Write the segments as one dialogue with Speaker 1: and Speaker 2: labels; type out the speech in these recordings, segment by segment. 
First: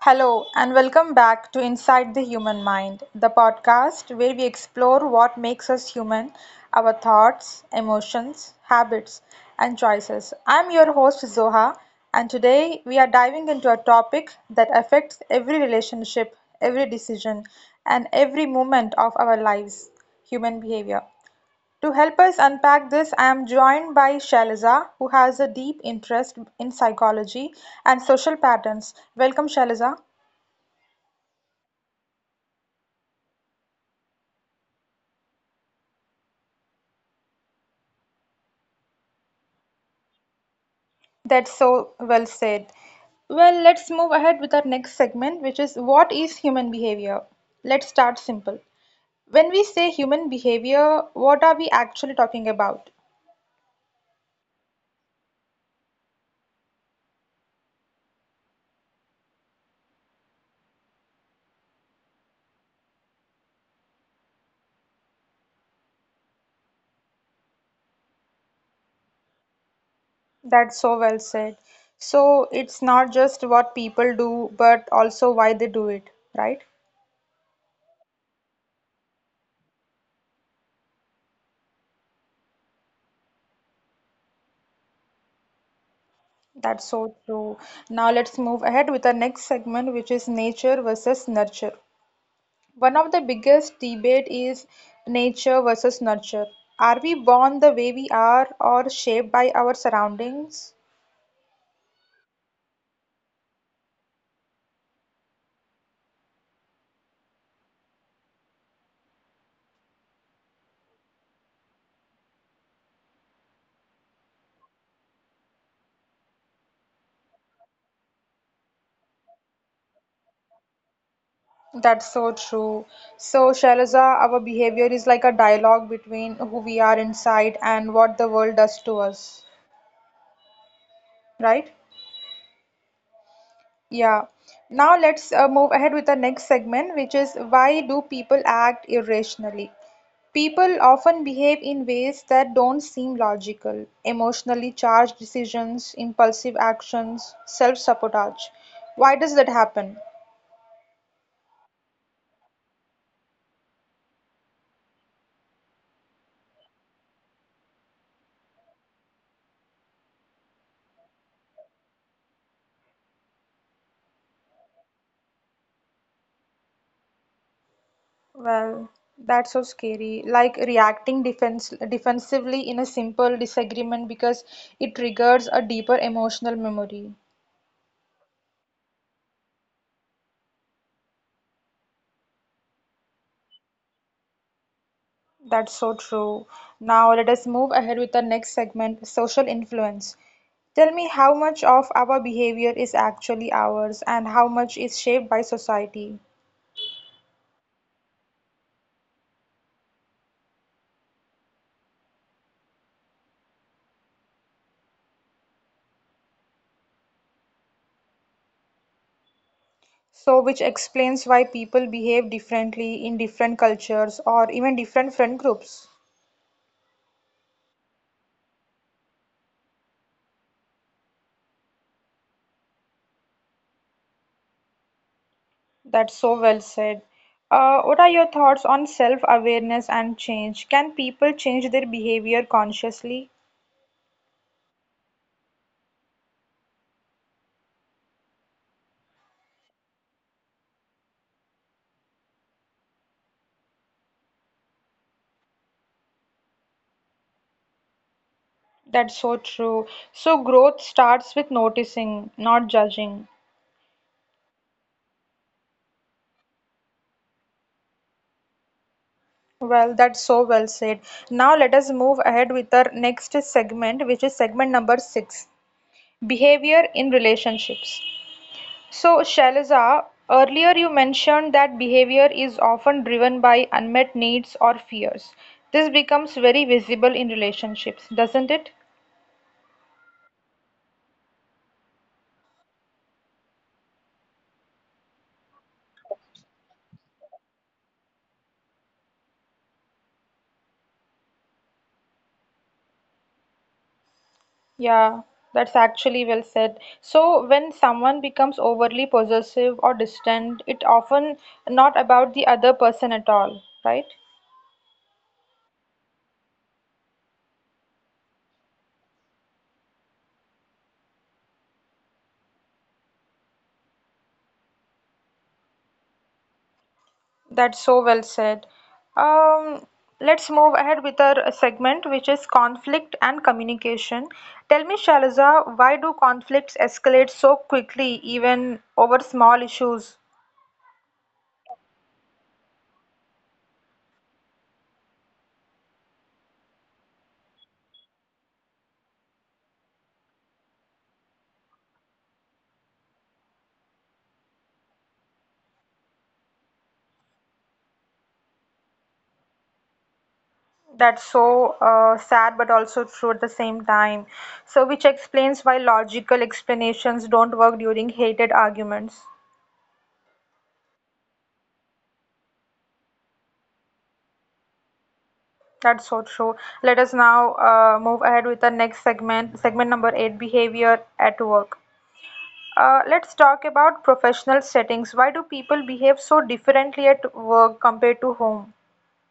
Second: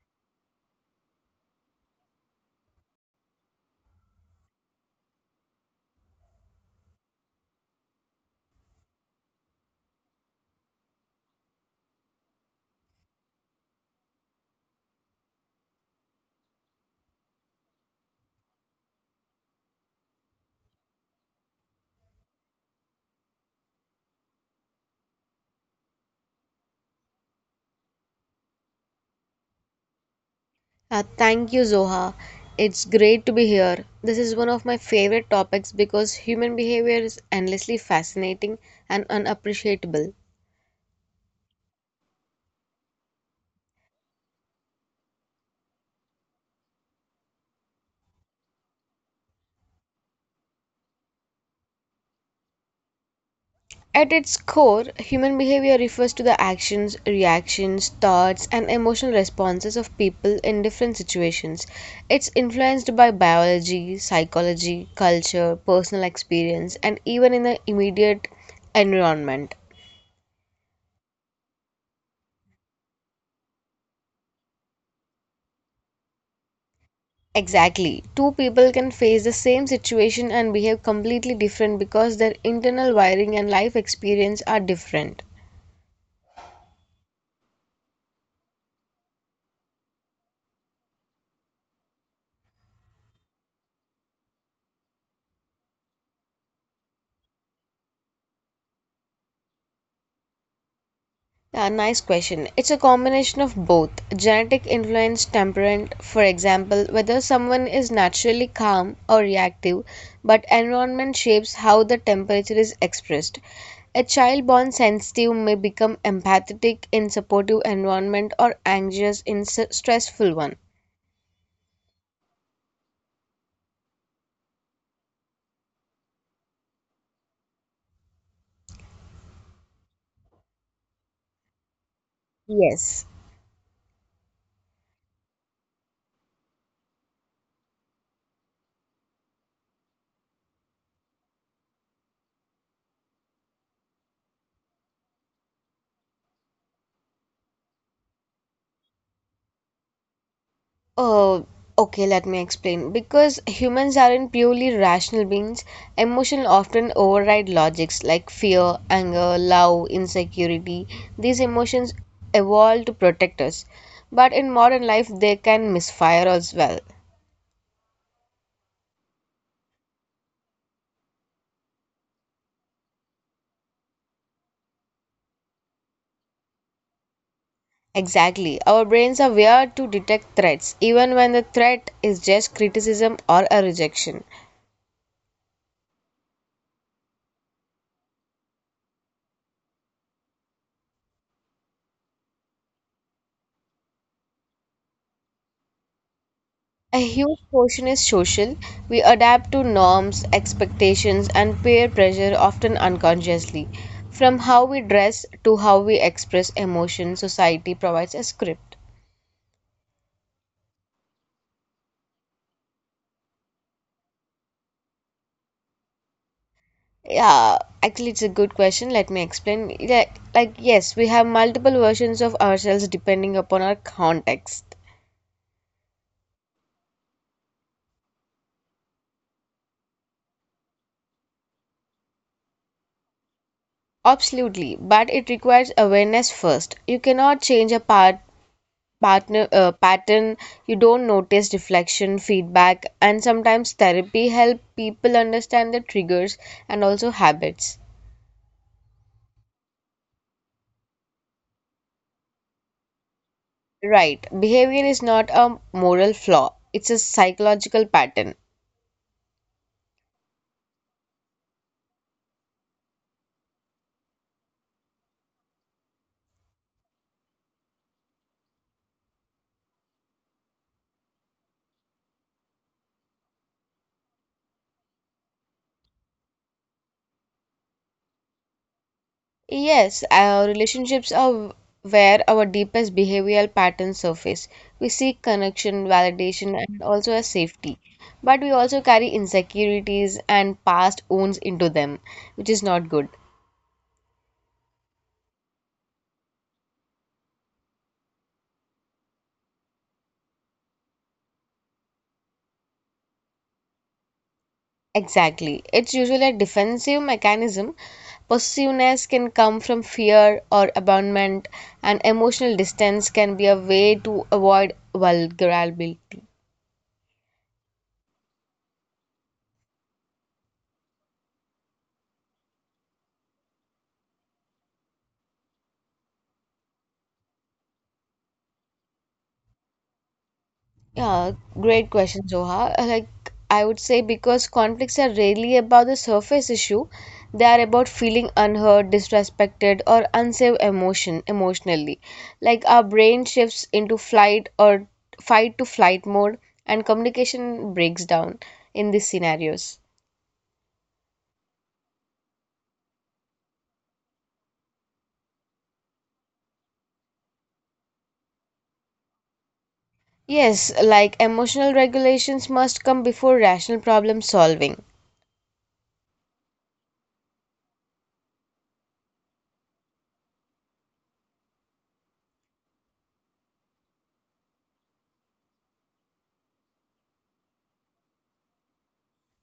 Speaker 1: Hello, and welcome back to Inside the Human Mind, the podcast where we explore what makes us human, our thoughts, emotions, habits, and choices. I'm your host, Zoha, and today we are diving into a topic that affects every relationship, every decision, and every moment of our lives human behavior. To help us unpack this, I am joined by Shailaja, who has a deep interest in psychology and social patterns. Welcome, Shailaja.
Speaker 2: Thank you, Zoha. It's great to be here. This is one of my favorite topics because human behavior is endlessly fascinating and unappreciable.
Speaker 1: That's so well said. Well, let's move ahead with our next segment, which is what is human behavior? Let's start simple. When we say human behavior, what are we actually talking about?
Speaker 2: At its core, human behavior refers to the actions, reactions, thoughts, and emotional responses of people in different situations. It's influenced by biology, psychology, culture, personal experience, and even in the immediate environment.
Speaker 1: That's so well said. So, it's not just what people do, but also why they do it, right?
Speaker 2: Exactly. Two people can face the same situation and behave completely different because their internal wiring and life experience are different.
Speaker 1: That's so true. Now let's move ahead with our next segment, which is nature versus nurture. One of the biggest debate is nature versus nurture. Are we born the way we are or shaped by our surroundings?
Speaker 2: Yeah, nice question. It's a combination of both genetic influence, temperament, for example, whether someone is naturally calm or reactive, but environment shapes how the temperature is expressed. A child born sensitive may become empathetic in supportive environment or anxious in stressful one.
Speaker 1: That's so true. So, Shailaja, our behavior is like a dialogue between who we are inside and what the world does to us, right?
Speaker 2: Yes.
Speaker 1: Yeah. Now let's move ahead with the next segment, which is why do people act irrationally? People often behave in ways that don't seem logical: emotionally charged decisions, impulsive actions, self-sabotage. Why does that happen?
Speaker 2: Oh, okay, let me explain. Because humans aren't purely rational beings, emotions often override logics like fear, anger, love, insecurity. These emotions evolved to protect us, but in modern life, they can misfire as well.
Speaker 1: Well, that's so scary. Like reacting defense defensively in a simple disagreement because it triggers a deeper emotional memory.
Speaker 2: Exactly. Our brains are wired to detect threats, even when the threat is just criticism or a rejection.
Speaker 1: That's so true. Now let us move ahead with the next segment, social influence. Tell me how much of our behavior is actually ours and how much is shaped by society.
Speaker 2: A huge portion is social. We adapt to norms, expectations, and peer pressure often unconsciously. From how we dress to how we express emotion, society provides a script.
Speaker 1: So, which explains why people behave differently in different cultures or even different friend groups.
Speaker 2: Yeah, actually, it's a good question. Let me explain. Like, yes, we have multiple versions of ourselves depending upon our context.
Speaker 1: That's so well said. What are your thoughts on self-awareness and change? Can people change their behavior consciously?
Speaker 2: Absolutely, but it requires awareness first. You cannot change a part partner pattern you don't notice, reflection, feedback, and sometimes therapy help people understand their triggers and also habits.
Speaker 1: That's so true. So, growth starts with noticing, not judging.
Speaker 2: Right, behavior is not a moral flaw, it's a psychological pattern.
Speaker 1: Well, that's so well said. Now, let us move ahead with our next segment, which is segment number six, behavior in relationships. So, Shailaja, earlier you mentioned that behavior is often driven by unmet needs or fears. This becomes very visible in relationships, doesn't it?
Speaker 2: Yes, our relationships are where our deepest behavioral patterns surface. We seek connection, validation, and also a safety, but we also carry insecurities and past wounds into them, which is not good.
Speaker 1: Yeah, that's actually well said. So, when someone becomes overly possessive or distant, it often not about the other person at all, right?
Speaker 2: Exactly. It's usually a defensive mechanism. Possessiveness can come from fear or abandonment, and emotional distance can be a way to avoid vulnerability.
Speaker 1: That's so well said. Um, let's move ahead with our segment, which is conflict and communication. Tell me, Shaliza, why do conflicts escalate so quickly, even over small issues?
Speaker 2: Yeah, great question, Zoha. Like, I would say because conflicts are rarely about the surface issue, they are about feeling unheard, disrespected, or unsafe emotionally. Like our brain shifts into flight or fight to flight mode, and communication breaks down in these scenarios.
Speaker 1: That's so sad, but also true at the same time. So, which explains why logical explanations don't work during hated arguments.
Speaker 2: Yes, like emotional regulations must come before rational problem solving.
Speaker 1: That's so true. Let us now move ahead with the next segment, segment number eight, behavior at work. Let's talk about professional settings. Why do people behave so differently at work compared to home?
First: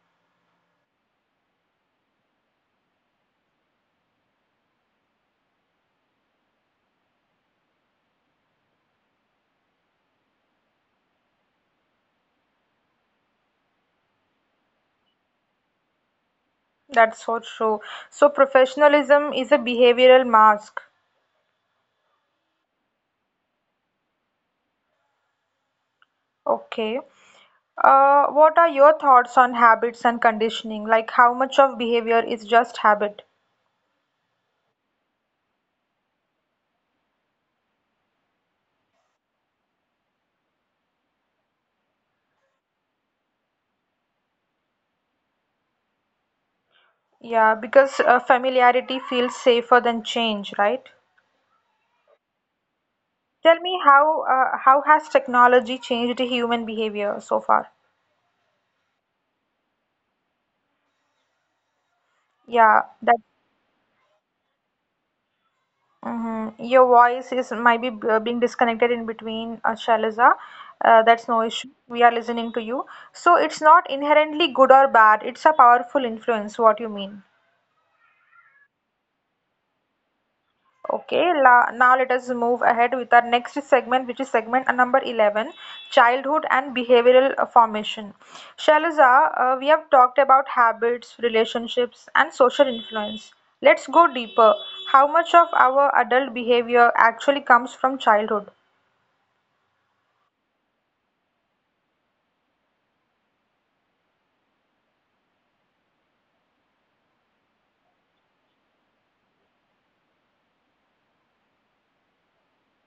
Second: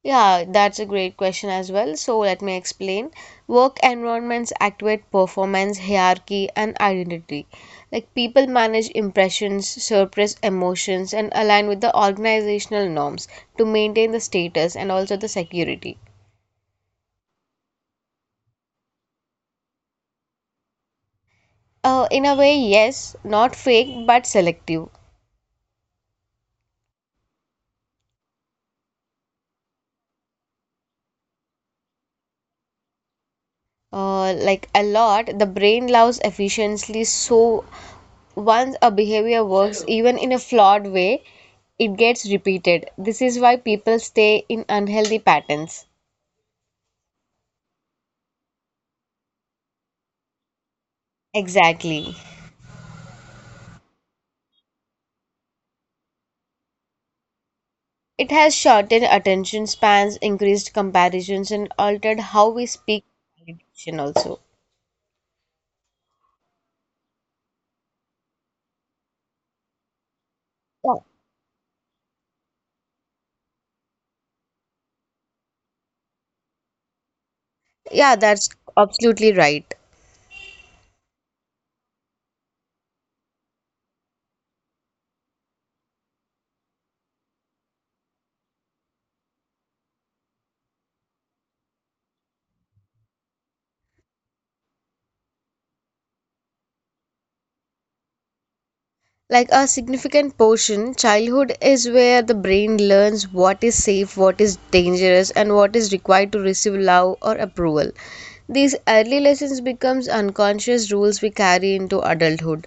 Speaker 2: Yeah, that's a great question as well. So let me explain. Work environments activate performance, hierarchy, and identity. Like people manage impressions, suppress emotions, and align with the organizational norms to maintain the status and also the security.
Speaker 1: That's so true. So, professionalism is a behavioral mask.
Speaker 2: In a way, yes, not fake but selective.
Speaker 1: Okay. What are your thoughts on habits and conditioning? Like, how much of behavior is just habit?
Speaker 2: Like a lot. The brain loves efficiency, so once a behavior works even in a flawed way, it gets repeated. This is why people stay in unhealthy patterns.
Speaker 1: Yeah, because familiarity feels safer than change, right?
Speaker 2: Exactly.
Speaker 1: Tell me how has technology changed human behavior so far?
Speaker 2: It has shortened attention spans, increased comparisons, and altered how we
Speaker 1: Yeah,
Speaker 2: speak.
Speaker 1: that
Speaker 2: Validation also.
Speaker 1: hmm. Your voice is might be being disconnected in between, Shailaja.
Speaker 2: Yeah,
Speaker 1: That's no issue. We are listening to you. So it's not inherently good or bad. It's a powerful influence, what you mean.
Speaker 2: yeah that's absolutely right.
Speaker 1: Okay, la now let us move ahead with our next segment, which is segment number 11, childhood and behavioral formation. Shailaja, we have talked about habits, relationships, and social influence. Let's go deeper. How much of our adult behavior actually comes from childhood?
Speaker 2: Like a significant portion, childhood is where the brain learns what is safe, what is dangerous, and what is required to receive love or approval. These early lessons becomes unconscious rules we carry into adulthood.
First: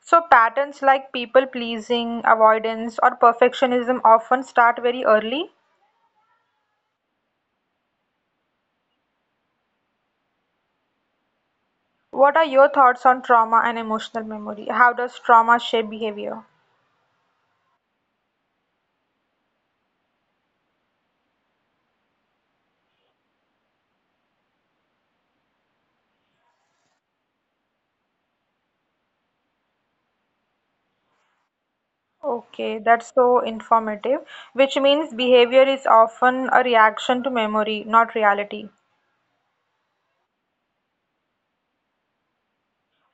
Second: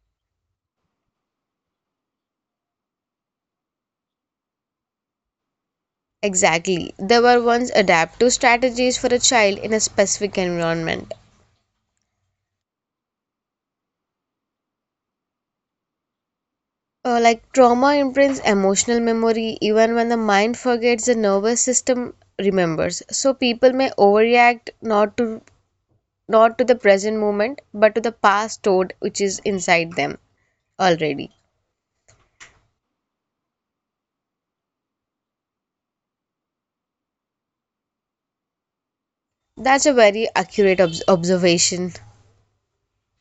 Speaker 1: So, patterns like people pleasing, avoidance, or perfectionism often start very early.
Speaker 2: Exactly, there were once adaptive strategies for a child in a specific environment.
Speaker 1: What are your thoughts on trauma and emotional memory? How does trauma shape behavior?
Speaker 2: Like trauma imprints emotional memory even when the mind forgets. The nervous system remembers, so people may overreact, not to the present moment, but to the past stored which is inside them already.
Speaker 1: Okay, that's so informative, which means behavior is often a reaction to memory, not reality.
Speaker 2: That's a very accurate observation.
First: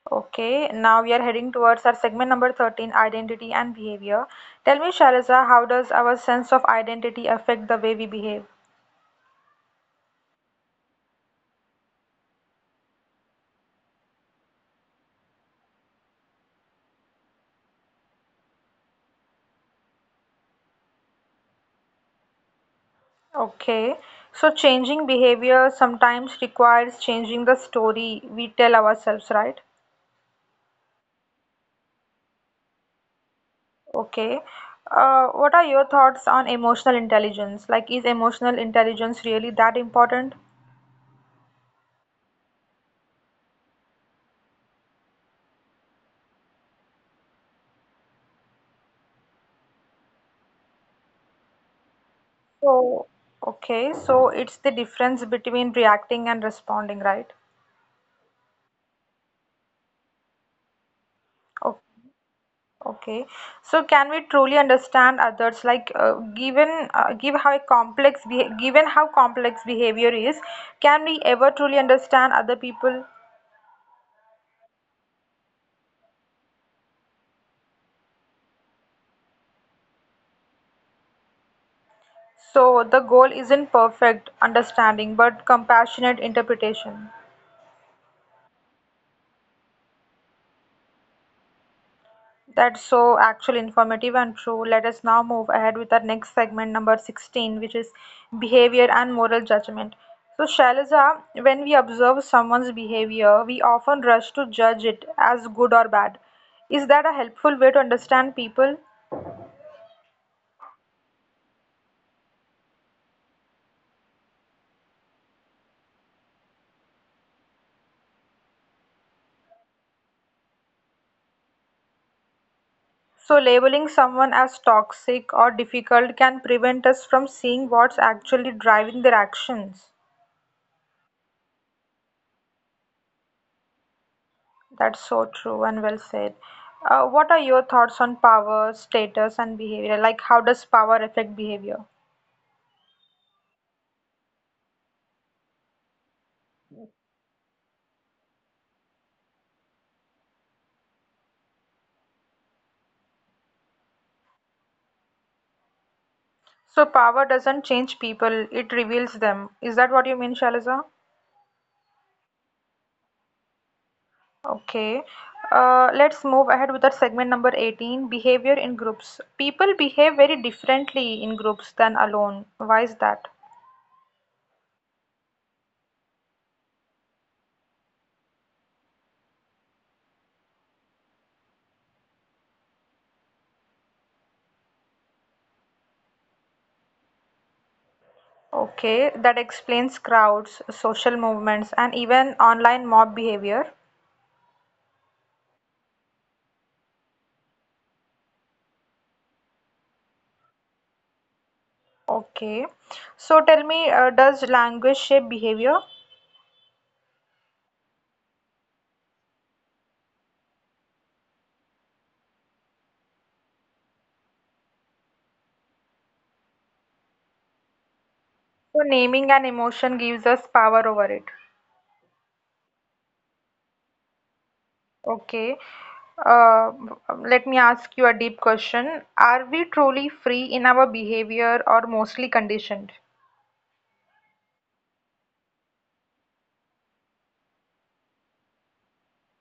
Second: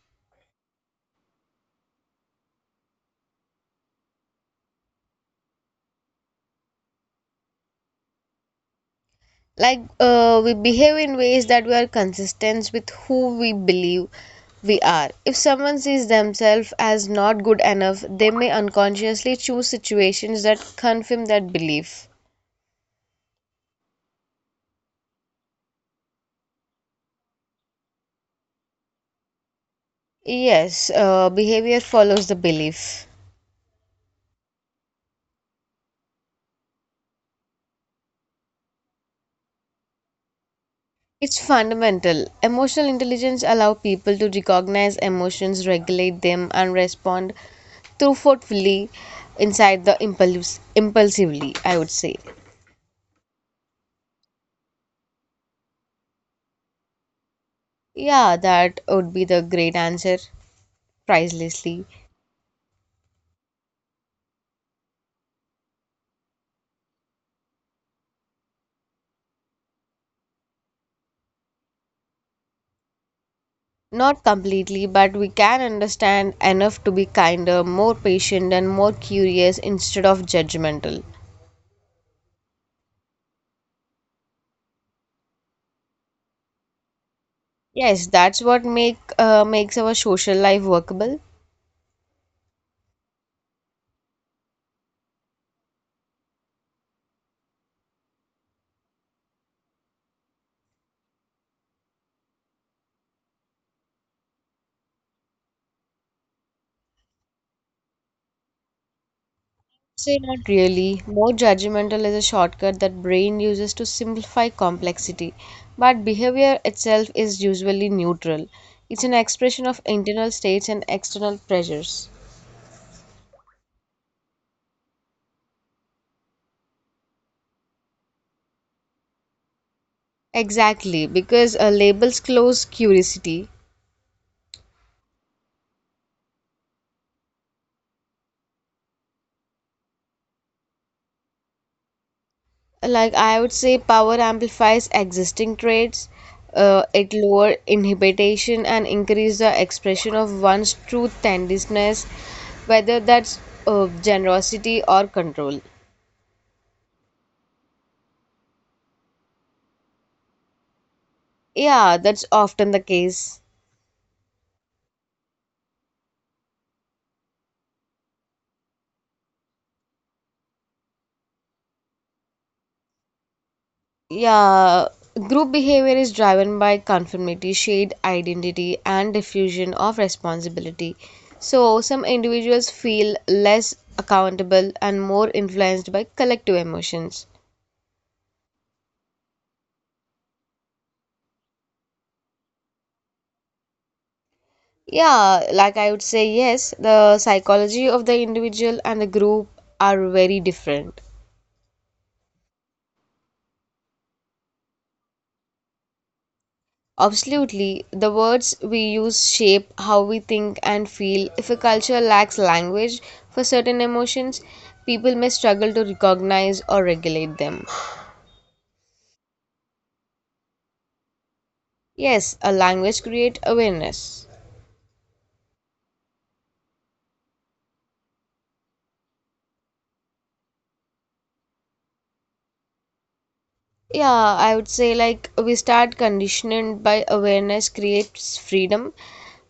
Speaker 1: Okay, now we are heading towards our segment number 13 identity and behavior. Tell me, Shariza, how does our sense of identity affect the way we behave?
Speaker 2: Like, we behave in ways that we are consistent with who we believe we are. If someone sees themselves as not good enough, they may unconsciously choose situations that confirm that belief.
Speaker 1: Okay, so changing behavior sometimes requires changing the story we tell ourselves, right?
Speaker 2: Yes, behavior follows the belief.
Speaker 1: Okay. What are your thoughts on emotional intelligence? Like, is emotional intelligence really that important?
Speaker 2: It's fundamental. Emotional intelligence allows people to recognize emotions, regulate them, and respond thoughtfully inside the impulse impulsively, I would say.
Speaker 1: So, okay, so it's the difference between reacting and responding, right?
Speaker 2: Yeah, that would be the great answer, pricelessly.
Speaker 1: O- Okay. So, can we truly understand others? Like, given how complex behavior is, can we ever truly understand other people?
Speaker 2: Not completely, but we can understand enough to be kinder, more patient, and more curious instead of judgmental.
Speaker 1: So the goal isn't perfect understanding but compassionate interpretation.
Speaker 2: Yes, that's what make makes our social life workable.
Speaker 1: That's so actual informative and true. Let us now move ahead with our next segment, number 16, which is behavior and moral judgment. So, Shailaja, when we observe someone's behavior, we often rush to judge it as good or bad. Is that a helpful way to understand people?
Speaker 2: Say not really. More judgmental is a shortcut that brain uses to simplify complexity, but behavior itself is usually neutral. It's an expression of internal states and external pressures.
Speaker 1: So, labeling someone as toxic or difficult can prevent us from seeing what's actually driving their actions.
Speaker 2: Exactly, because labels close curiosity.
Speaker 1: That's so true and well said. What are your thoughts on power, status, and behavior? Like, how does power affect behavior?
Speaker 2: Like I would say, power amplifies existing traits. It lower inhibition and increase the expression of one's true tendencies, whether that's generosity or control.
Speaker 1: So, power doesn't change people, it reveals them. Is that what you mean, Shaliza?
Speaker 2: Yeah, that's often the case.
Speaker 1: Okay. Let's move ahead with our segment number 18 behavior in groups. People behave very differently in groups than alone. Why is that?
Speaker 2: Yeah, group behavior is driven by conformity, shared identity, and diffusion of responsibility. So, some individuals feel less accountable and more influenced by collective emotions.
Speaker 1: Okay, that explains crowds, social movements, and even online mob behavior.
Speaker 2: Yeah, like I would say, yes, the psychology of the individual and the group are very different.
Speaker 1: Okay. So tell me, does language shape behavior?
Speaker 2: Absolutely. The words we use shape how we think and feel. If a culture lacks language for certain emotions, people may struggle to recognize or regulate them.
Speaker 1: So naming an emotion gives us power over it.
Speaker 2: Yes, a language creates awareness.
Speaker 1: Okay. Uh, Let me ask you a deep question. Are we truly free in our behavior or mostly conditioned?
Speaker 2: Yeah, I would say like we start conditioning by awareness creates freedom.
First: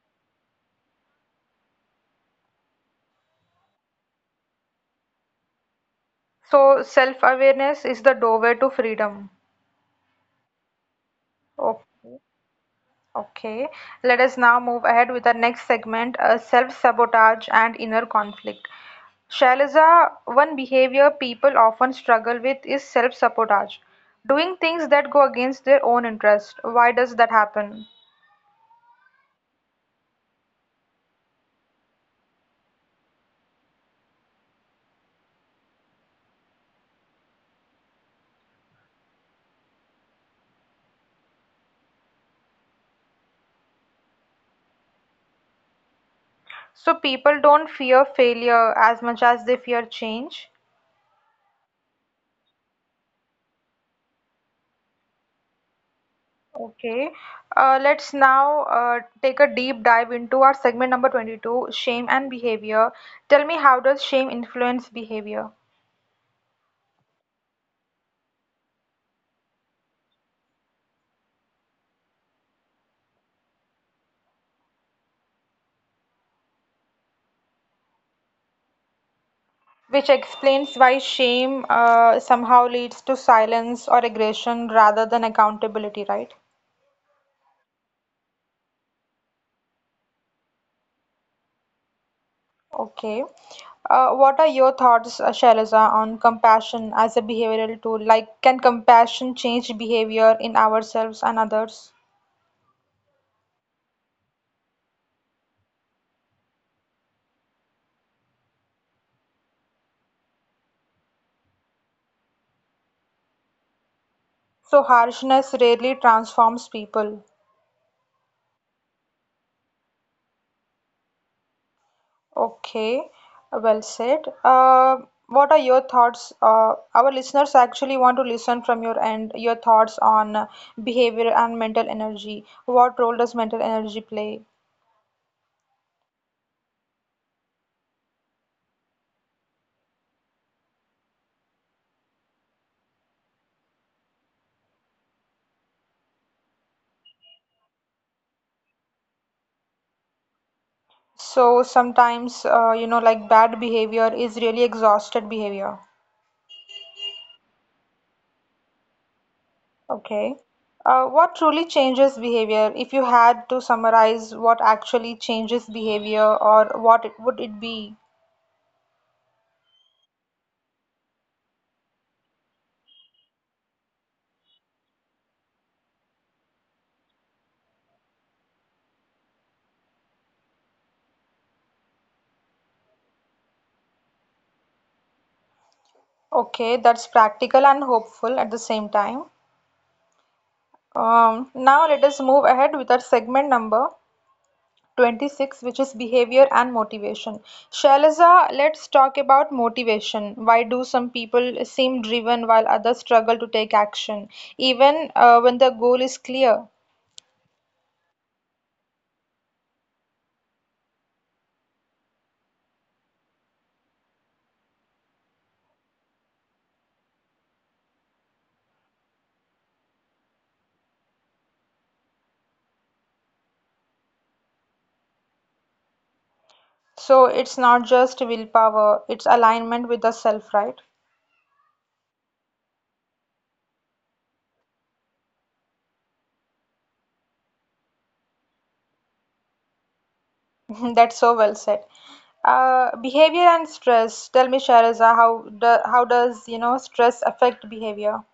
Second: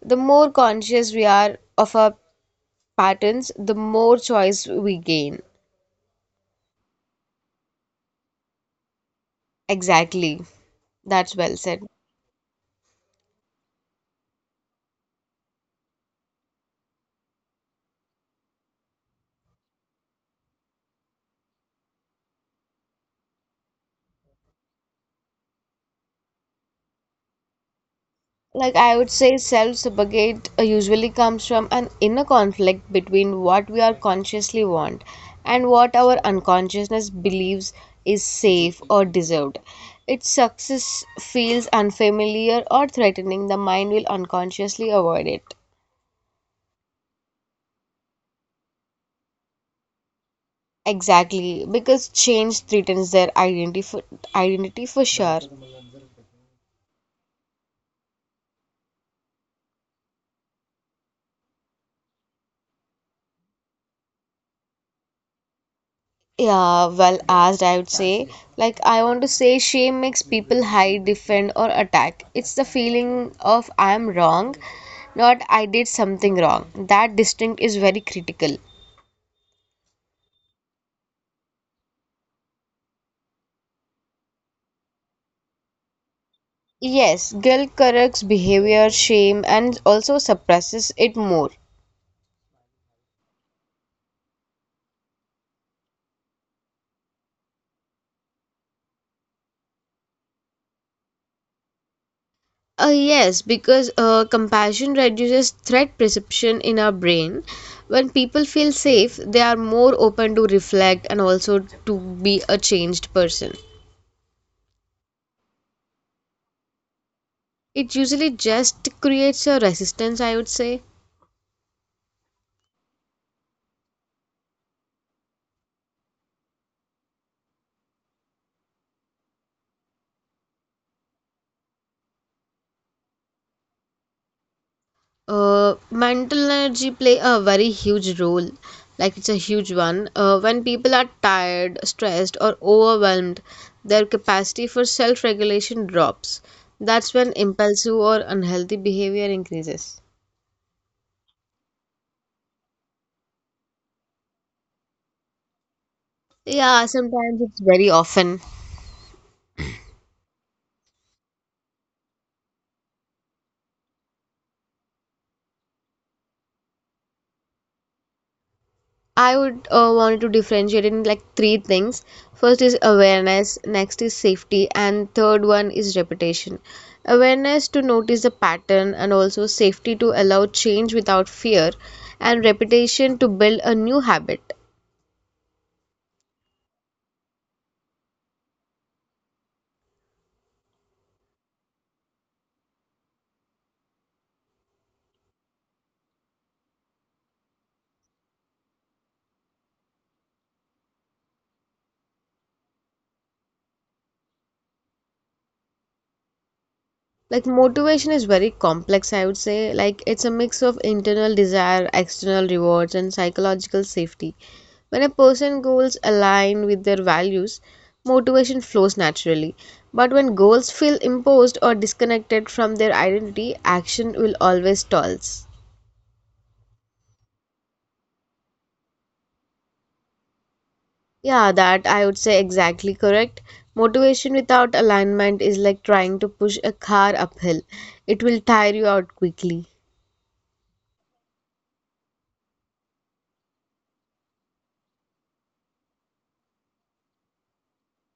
Speaker 2: The more conscious we are of our patterns, the more choice we gain.
Speaker 1: So self-awareness is the doorway to freedom.
Speaker 2: Exactly. That's well said.
Speaker 1: Okay. Okay. Let us now move ahead with the next segment, self-sabotage and inner conflict. Shailaja, one behavior people often struggle with is self-sabotage, doing things that go against their own interest. Why does that happen?
Speaker 2: Like I would say, self sabotage usually comes from an inner conflict between what we are consciously want and what our unconsciousness believes is safe or deserved. Its success feels unfamiliar or threatening, the mind will unconsciously avoid it.
Speaker 1: So people don't fear failure as much as they fear change.
Speaker 2: Exactly, because change threatens their identity for sure.
Speaker 1: Okay, let's now take a deep dive into our segment number 22, shame and behavior. Tell me, how does shame influence behavior?
Speaker 2: Yeah, well asked, I would say. Like, I want to say shame makes people hide, defend, or attack. It's the feeling of I'm wrong, not I did something wrong. That distinct is very critical.
Speaker 1: Which explains why shame somehow leads to silence or aggression rather than accountability, right?
Speaker 2: Yes, guilt corrects behavior, shame, and also suppresses it more.
Speaker 1: Okay. What are your thoughts, Shailaja, on compassion as a behavioral tool? Like, can compassion change behavior in ourselves and others?
Speaker 2: Yes, because compassion reduces threat perception in our brain. When people feel safe, they are more open to reflect and also to be a changed person.
Speaker 1: So, harshness rarely transforms people.
Speaker 2: It usually just creates a resistance, I would say.
Speaker 1: Okay, well said. What are your thoughts? Our listeners actually want to listen from your end your thoughts on behavior and mental energy. What role does mental energy play?
Speaker 2: Mental energy play a very huge role. Like it's a huge one. When people are tired, stressed, or overwhelmed, their capacity for self-regulation drops. That's when impulsive or unhealthy behavior increases.
Speaker 1: So, sometimes, you know, like bad behavior is really exhausted behavior.
Speaker 2: Yeah, sometimes it's very often.
Speaker 1: Okay. What truly changes behavior? If you had to summarize what actually changes behavior or what it, would it be?
Speaker 2: I would wanted to differentiate in like three things. First is awareness, next is safety, and third one is reputation. Awareness to notice the pattern, and also safety to allow change without fear, and reputation to build a new habit.
Speaker 1: Okay, that's practical and hopeful at the same time. Now let us move ahead with our segment number 26, which is behavior and motivation. Shailaza, let's talk about motivation. Why do some people seem driven while others struggle to take action, even when the goal is clear?
Speaker 2: Like motivation is very complex, I would say. Like it's a mix of internal desire, external rewards, and psychological safety. When a person's goals align with their values, motivation flows naturally. But when goals feel imposed or disconnected from their identity, action will always stalls.
Speaker 1: So it's not just willpower, it's alignment with the self, right?
Speaker 2: Yeah, that I would say exactly correct. Motivation without alignment is like trying to push a car uphill. It will tire you out quickly.
Speaker 1: That's so well said. Behavior and stress. Tell me, Shahrazad, how does you know stress affect behavior?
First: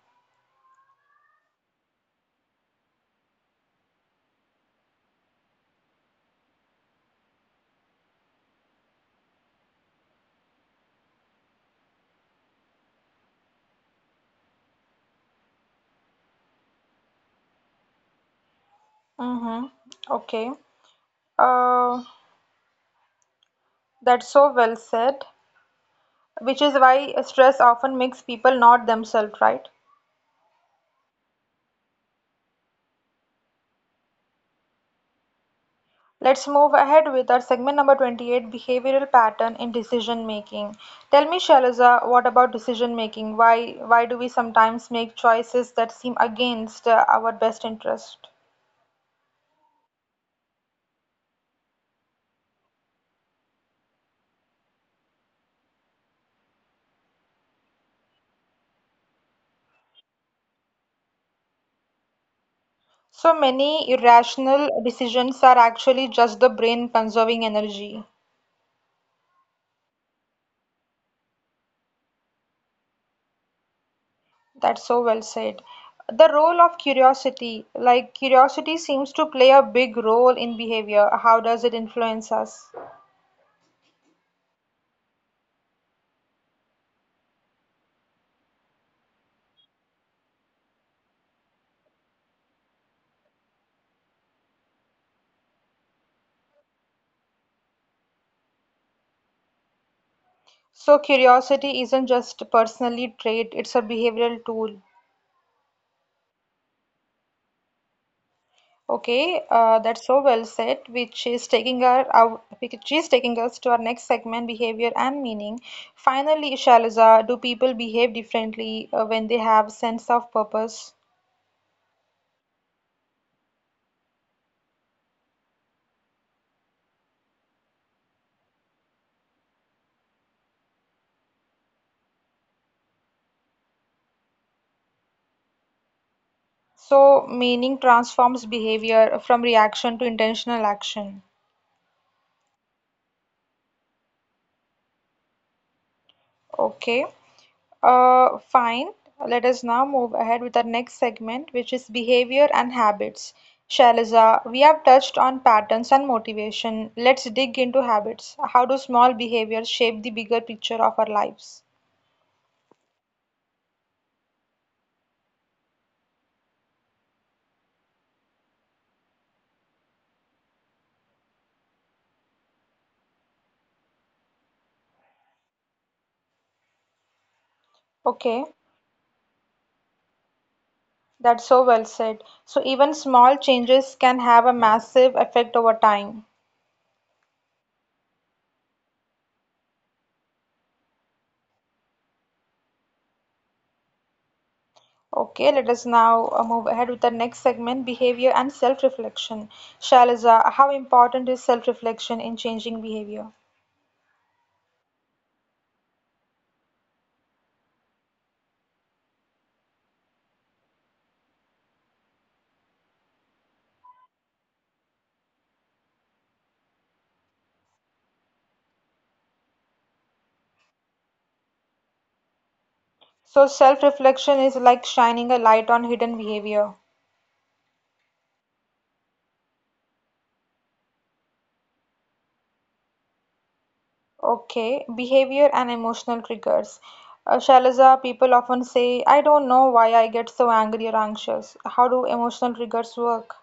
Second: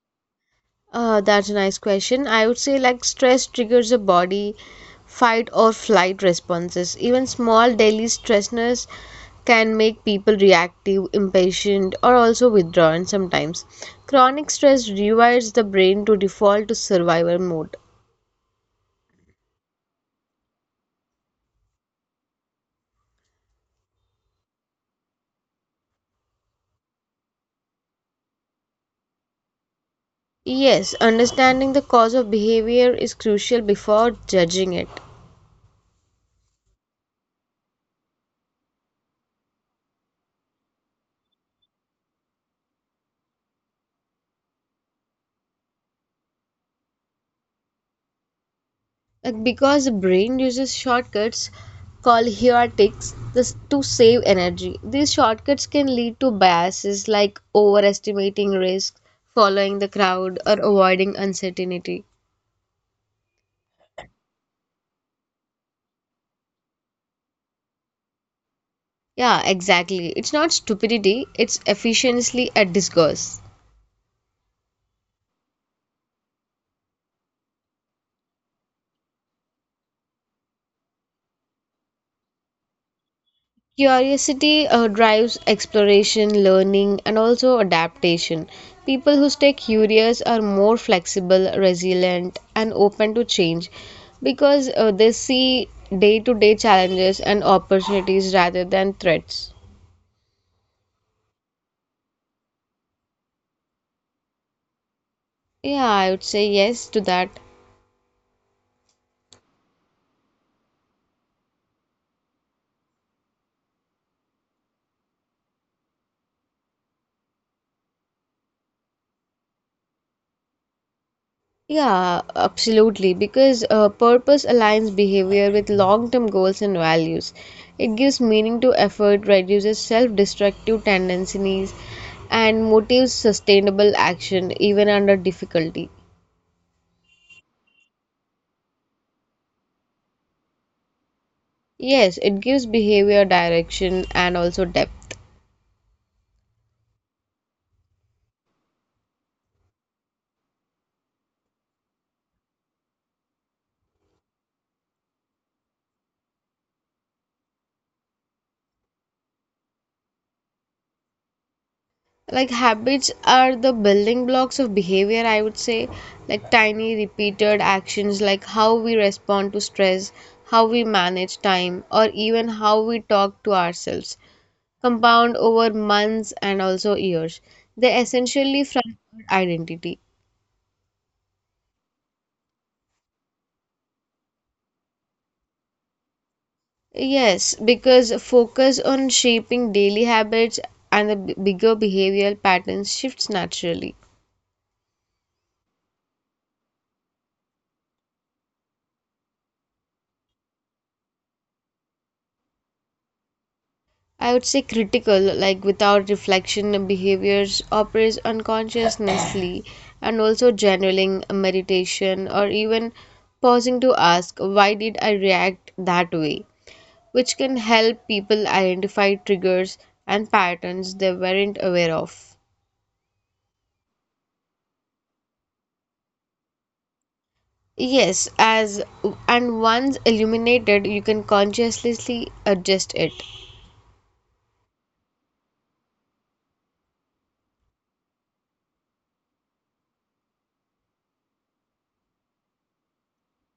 Speaker 2: That's a nice question. I would say like stress triggers the body fight or flight responses. Even small daily stressors can make people reactive, impatient, or also withdrawn sometimes. Chronic stress rewires the brain to default to survival mode.
Speaker 1: Mm-hmm. Okay. Uh, that's so well said. Which is why stress often makes people not themselves, right?
Speaker 2: Yes, understanding the cause of behavior is crucial before judging it.
Speaker 1: Let's move ahead with our segment number 28 behavioral pattern in decision making. Tell me, Shalaza, what about decision making? Why do we sometimes make choices that seem against our best interest?
Speaker 2: Like because the brain uses shortcuts called heuristics to save energy. These shortcuts can lead to biases like overestimating risk, following the crowd, or avoiding uncertainty.
Speaker 1: So many irrational decisions are actually just the brain conserving energy.
Speaker 2: Yeah, exactly. It's not stupidity, it's efficiency at disguise.
Speaker 1: That's so well said. The role of curiosity, like curiosity seems to play a big role in behavior. How does it influence us?
Speaker 2: Curiosity drives exploration, learning, and also adaptation. People who stay curious are more flexible, resilient, and open to change because they see day to day challenges and opportunities rather than threats.
Speaker 1: So curiosity isn't just a personally trait, it's a behavioral tool.
Speaker 2: Yeah, I would say yes to that.
Speaker 1: Okay, that's so well said, which is taking us to our next segment, behavior and meaning. Finally, Shaliza, do people behave differently when they have sense of purpose?
Speaker 2: Yeah, absolutely. Because purpose aligns behavior with long term goals and values. It gives meaning to effort, reduces self destructive tendencies, and motives sustainable action even under difficulty.
Speaker 1: So meaning transforms behavior from reaction to intentional action.
Speaker 2: Yes, it gives behavior direction and also depth.
Speaker 1: Okay. Fine. Let us now move ahead with our next segment, which is behavior and habits. Shailaja, we have touched on patterns and motivation. Let's dig into habits. How do small behaviors shape the bigger picture of our lives?
Speaker 2: Like habits are the building blocks of behavior, I would say. Like tiny repeated actions, like how we respond to stress, how we manage time, or even how we talk to ourselves, compound over months and also years. They
Speaker 1: Okay,
Speaker 2: essentially form our identity.
Speaker 1: that's so well said. So, even small changes can have a massive effect over time.
Speaker 2: Yes, because focus on shaping daily habits and the bigger behavioral patterns shifts naturally.
Speaker 1: Okay, let us now move ahead with the next segment, behavior and self-reflection. Shailaja, how important is self-reflection in changing behavior?
Speaker 2: I would say critical, like without reflection, behaviors operates unconsciously, and also journaling, meditation, or even pausing to ask, "Why did I react that way?" which can help people identify triggers and patterns they weren't aware of.
Speaker 1: So self-reflection is like shining a light on hidden behavior.
Speaker 2: Yes, as and once illuminated, you can consciously adjust it.
Speaker 1: Okay, behavior and emotional triggers. Shailaja, people often say, I don't know why I get so angry or anxious. How do emotional triggers work?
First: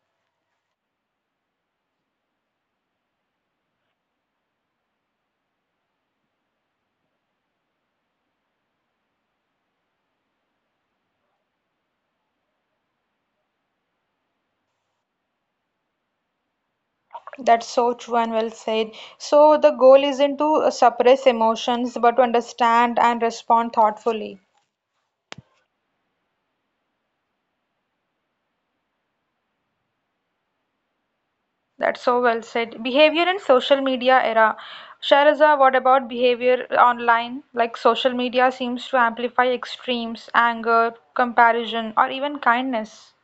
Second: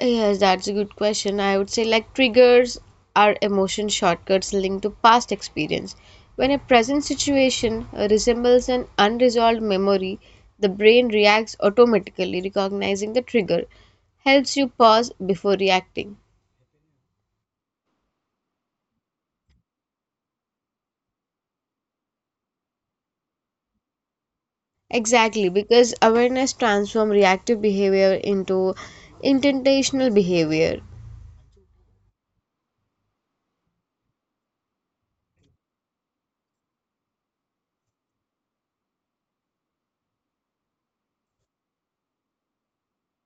Speaker 2: Yes, that's a good question. I would say like triggers are emotion shortcuts linked to past experience. When a present situation resembles an unresolved memory, the brain reacts automatically, recognizing the trigger, helps you pause before reacting.
Speaker 1: That's so true and well said. So the goal isn't to suppress emotions, but to understand and respond thoughtfully.
Speaker 2: Exactly, because awareness transforms reactive behavior into intentional behavior.
Speaker 1: That's so well said. Behavior and social media era. Sharaza. What about behavior online? Like social media seems to amplify extremes, anger, comparison, or even kindness.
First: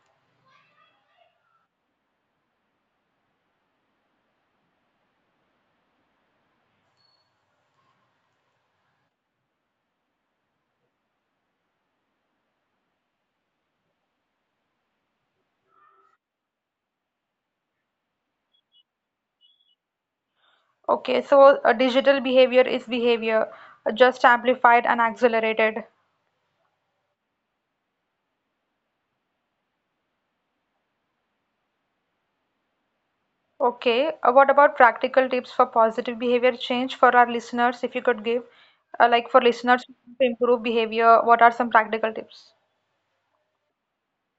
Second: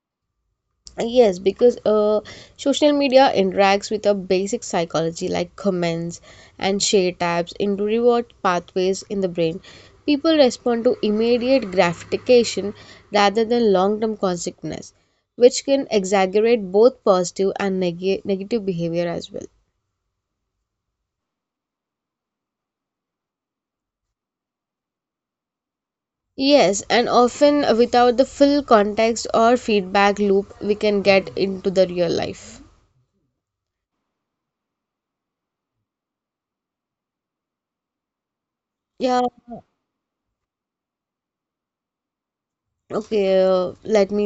Speaker 2: Yes, because social media interacts with a basic psychology like comments and share tabs into reward pathways in the brain. People respond to immediate gratification rather than long term consequences, which can exaggerate both positive and negative behavior as well.
Speaker 1: Okay, so digital behavior is behavior just amplified and accelerated.
Speaker 2: Yes, and often without the full context or feedback loop, we can get into the real life.
Speaker 1: Okay, what about practical tips for positive behavior change for our listeners? If you could give, like
Speaker 2: Yeah,
Speaker 1: for listeners to improve behavior, what are some practical tips?
Speaker 2: okay, let me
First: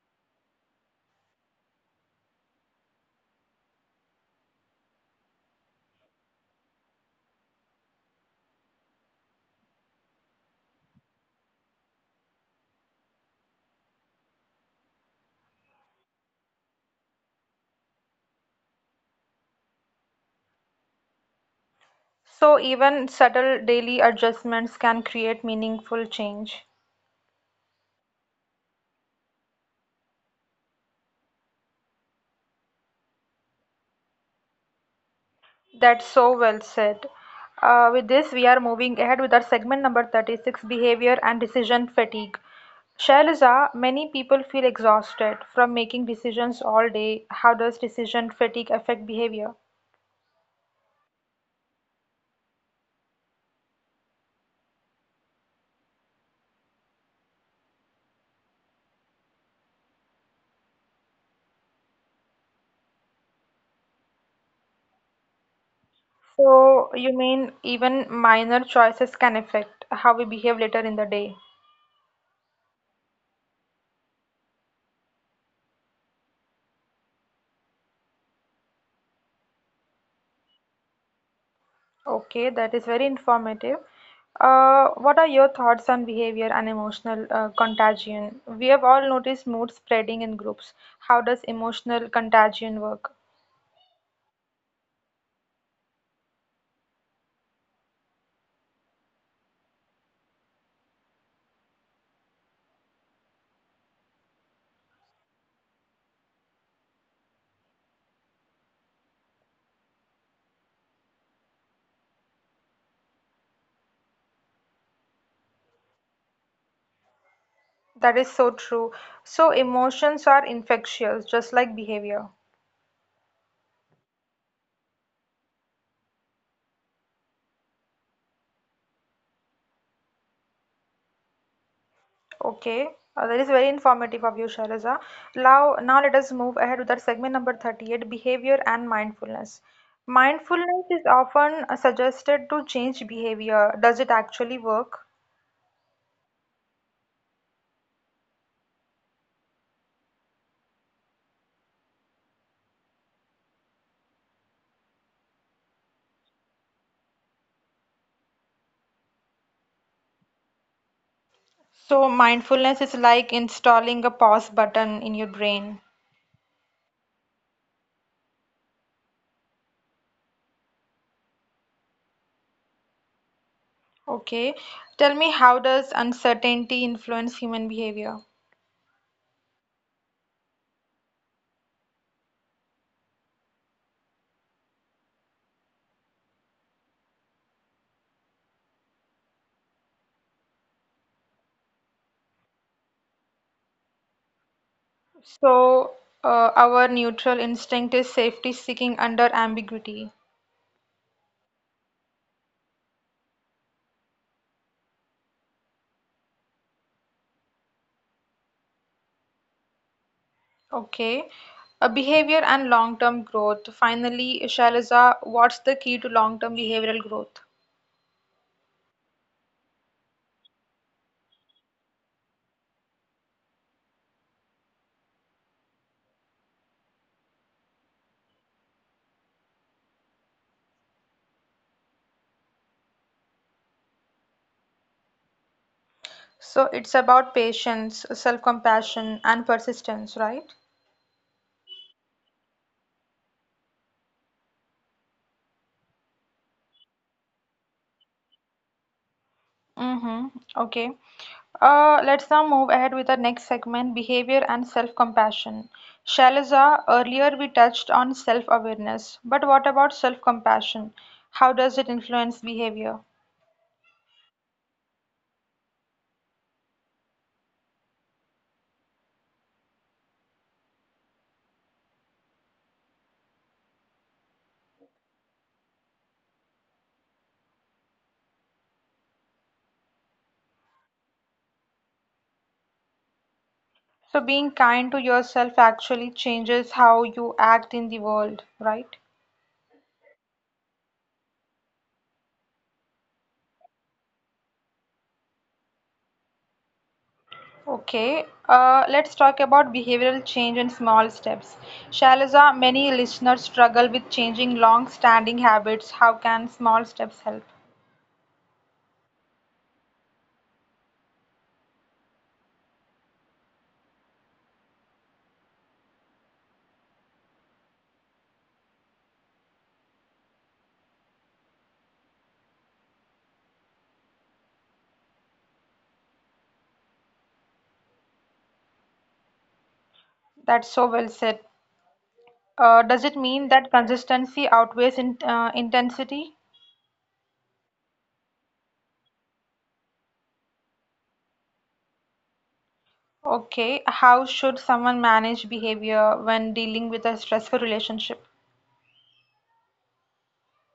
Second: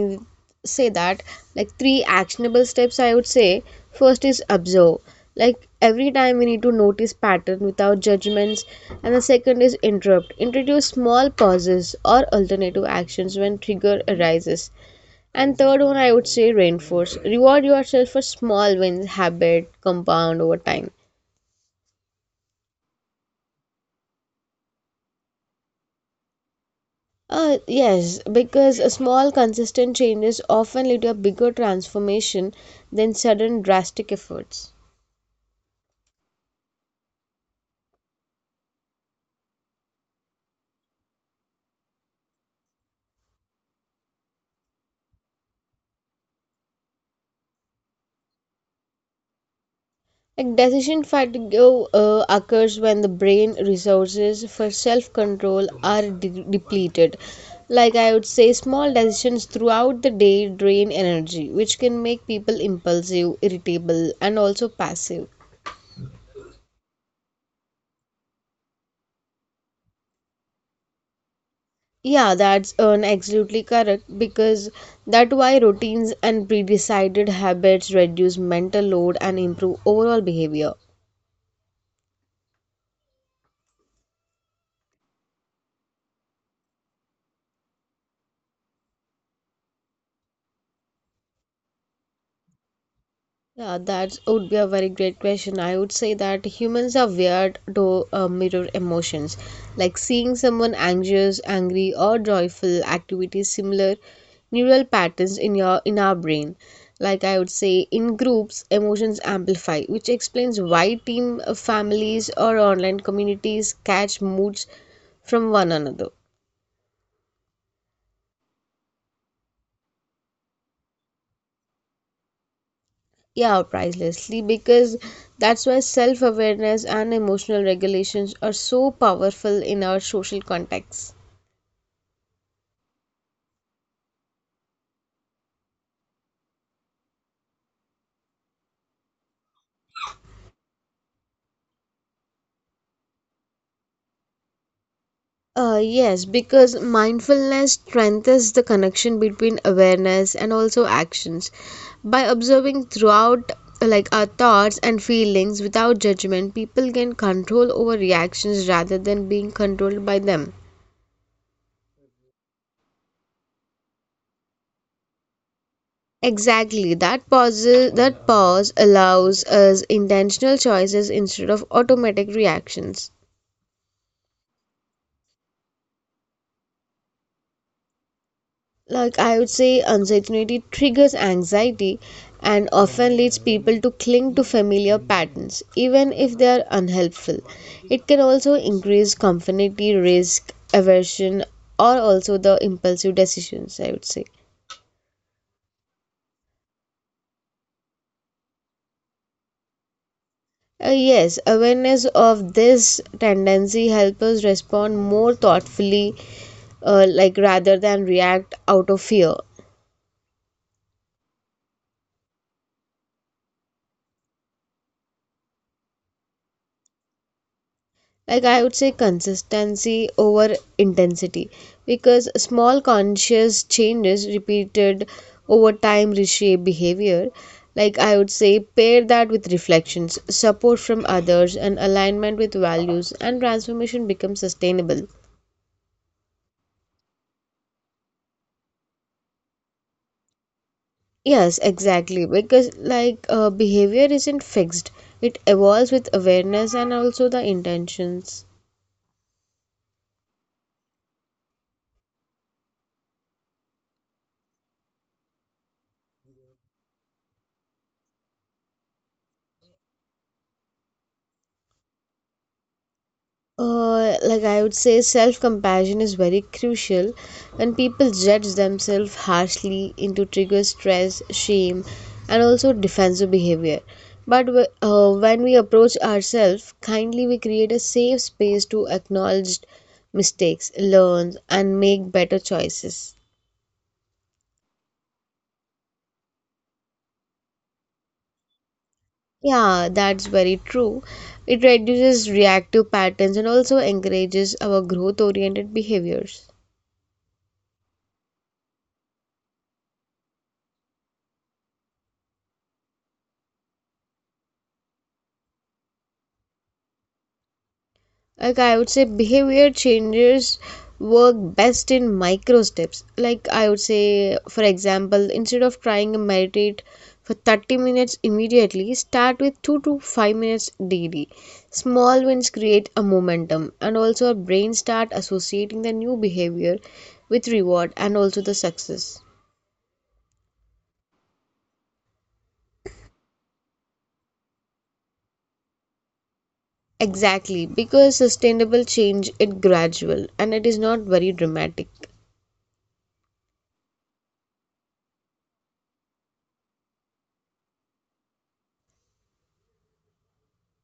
Speaker 2: say that, like, three actionable steps, I would say. First is observe, like every time we need to notice pattern without judgments. And the second is interrupt, introduce small pauses or alternative actions when trigger arises. And third one, I would say, reinforce, reward yourself for small wins, habit compound over time.
Speaker 1: So even subtle daily adjustments can create meaningful change.
Speaker 2: Yes because a small consistent changes often lead to a bigger transformation than sudden drastic efforts.
Speaker 1: That's so well said. With this, we are moving ahead with our segment number 36 behavior and decision fatigue. Shailaja, many people feel exhausted from making decisions all day. How does decision fatigue affect behavior?
Speaker 2: Like decision fatigue occurs when the brain resources for self-control are depleted. Like I would say, small decisions throughout the day drain energy, which can make people impulsive, irritable, and also passive.
Speaker 1: So, you mean even minor choices can affect how we behave later in the day?
Speaker 2: Yeah, that's an absolutely correct, because that why routines and pre-decided habits reduce mental load and improve overall behavior.
Speaker 1: Okay, that is very informative. What are your thoughts on behavior and emotional contagion? We have all noticed mood spreading in groups. How does emotional contagion work?
Speaker 2: Yeah, that would be a very great question. I would say that humans are weird to mirror emotions. Like seeing someone anxious, angry, or joyful activates similar neural patterns in our brain. Like I would say, in groups, emotions amplify, which explains why team, families, or online communities catch moods from one another.
Speaker 1: That is so true. So, emotions are infectious, just like behavior.
Speaker 2: Yeah, pricelessly, because that's why self awareness and emotional regulations are so powerful in our social context.
Speaker 1: Okay, that is very informative of you, Sharaza. Now let us move ahead with our segment number 38 behavior and mindfulness. Mindfulness is often suggested to change behavior. Does it actually work?
Speaker 2: Yes, because mindfulness strengthens the connection between awareness and also actions. By observing throughout, like, our thoughts and feelings without judgment, people gain control over reactions rather than being controlled by them.
Speaker 1: So mindfulness is like installing a pause button in your brain.
Speaker 2: Exactly. That pause allows us intentional choices instead of automatic reactions.
Speaker 1: Okay. Tell me, how does uncertainty influence human behavior?
Speaker 2: Like I would say uncertainty triggers anxiety and often leads people to cling to familiar patterns even if they are unhelpful. It can also increase conformity, risk aversion, or also the impulsive decisions, I would say.
Speaker 1: So, our neutral instinct is safety seeking under ambiguity.
Speaker 2: Yes, awareness of this tendency helps us respond more thoughtfully, like rather than react out of fear.
Speaker 1: Okay. A behavior and long-term growth. Finally, Shailaja, what's the key to long-term behavioral growth?
Speaker 2: Like I would say, consistency over intensity, because small conscious changes repeated over time reshape behavior. Like I would say, pair that with reflections, support from others, and alignment with values, and transformation becomes sustainable.
Speaker 1: So it's about patience, self-compassion, and persistence, right?
Speaker 2: Yes, exactly. Because, behavior isn't fixed, it evolves with awareness and also the intentions.
Speaker 1: Mm-hmm. Okay. Let's now move ahead with the next segment behavior and self compassion. Shalaza, earlier we touched on self awareness, but what about self compassion? How does it influence behavior?
Speaker 2: Like I would say, self compassion is very crucial. When people judge themselves harshly into trigger stress, shame, and also defensive behavior. But when we approach ourselves kindly, we create a safe space to acknowledge mistakes, learn, and make better choices.
Speaker 1: So, being kind to yourself actually changes how you act in the world, right?
Speaker 2: Yeah, that's very true. It reduces reactive patterns and also encourages our growth oriented behaviors.
Speaker 1: Okay, let's talk about behavioral change and small steps. Shalaza, many listeners struggle with changing long standing habits. How can small steps help?
Speaker 2: Like, I would say, behavior changes work best in micro steps. Like, I would say, for example, instead of trying to meditate for 30 minutes immediately, start with 2 to 5 minutes daily. Small wins create a momentum, and also our brain start associating the new behavior with reward and also the success.
Speaker 1: That's so well said. Does it mean that consistency outweighs intensity?
Speaker 2: Exactly, because sustainable change it gradual and it is not very dramatic.
Speaker 1: Okay, how should someone manage behavior when dealing with a stressful relationship?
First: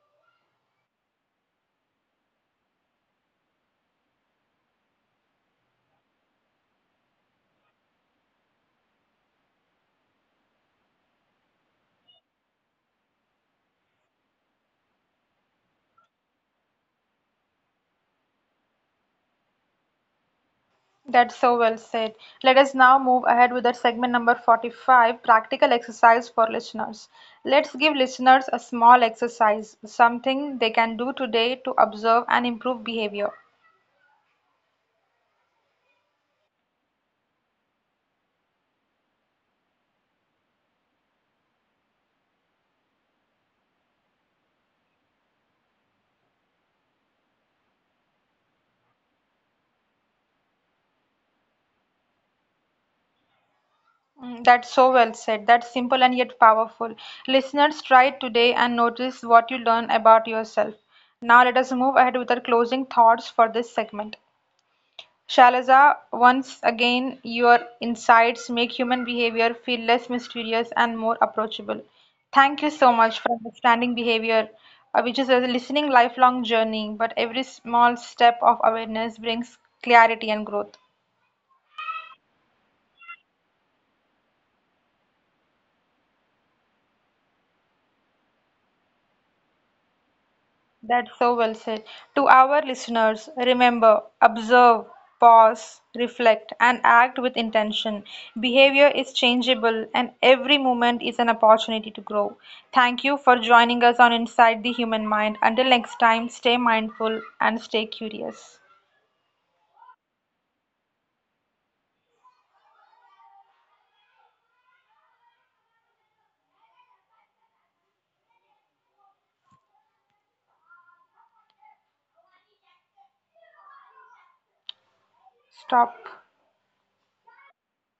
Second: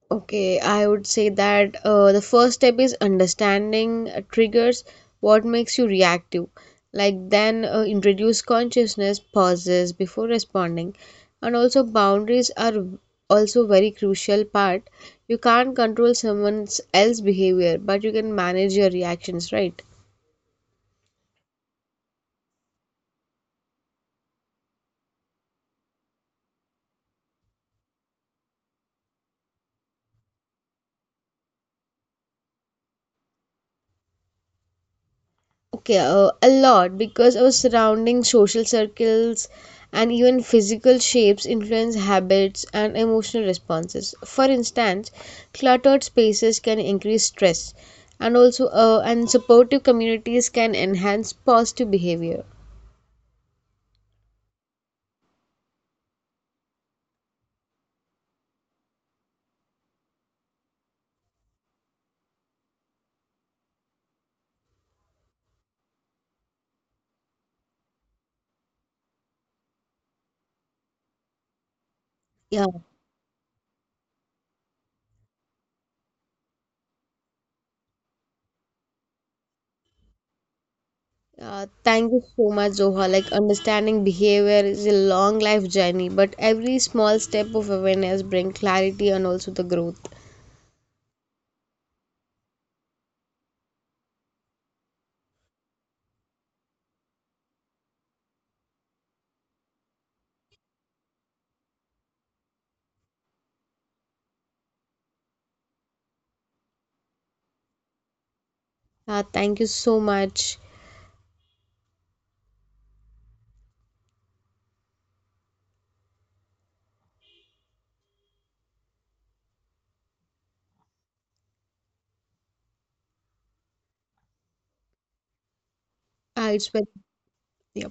Speaker 2: Okay, I would say that, the first step is understanding triggers, what makes you reactive. Like then, introduce consciousness pauses before responding, and also boundaries are also very crucial part. You can't control someone else's behavior, but you can manage your reactions, right?
Speaker 1: That's so well said. Let us now move ahead with the segment number 45 practical exercise for listeners. Let's give listeners a small exercise, something they can do today to observe and improve behavior.
Speaker 2: Okay, a lot, because our surrounding social circles, and even physical shapes influence habits and emotional responses. For instance, cluttered spaces can increase stress, and also and supportive communities can enhance positive behavior.
Speaker 1: Mm, that's so well said. That's simple and yet powerful. Listeners, try it today and notice what you learn about yourself. Now, let us move ahead with our closing thoughts for this segment. Shalaza, once again, your insights make human behavior feel less mysterious and more approachable. Thank
Speaker 2: Yeah,
Speaker 1: you so much for understanding behavior, which is a listening lifelong journey, but every small step of awareness brings clarity and growth.
Speaker 2: thank you so much, Zoha. Like understanding behavior is a long life journey, but every small step of awareness bring clarity and also the growth.
Speaker 1: That's so well said. To our listeners, remember, observe, pause, reflect, and act with intention. Behavior is changeable, and every moment is an opportunity to grow. Thank you for joining us on Inside the Human Mind. Until next time, stay mindful and stay curious.
Speaker 2: Thank you so much.
Speaker 1: Stop.
Speaker 2: It's very yeah.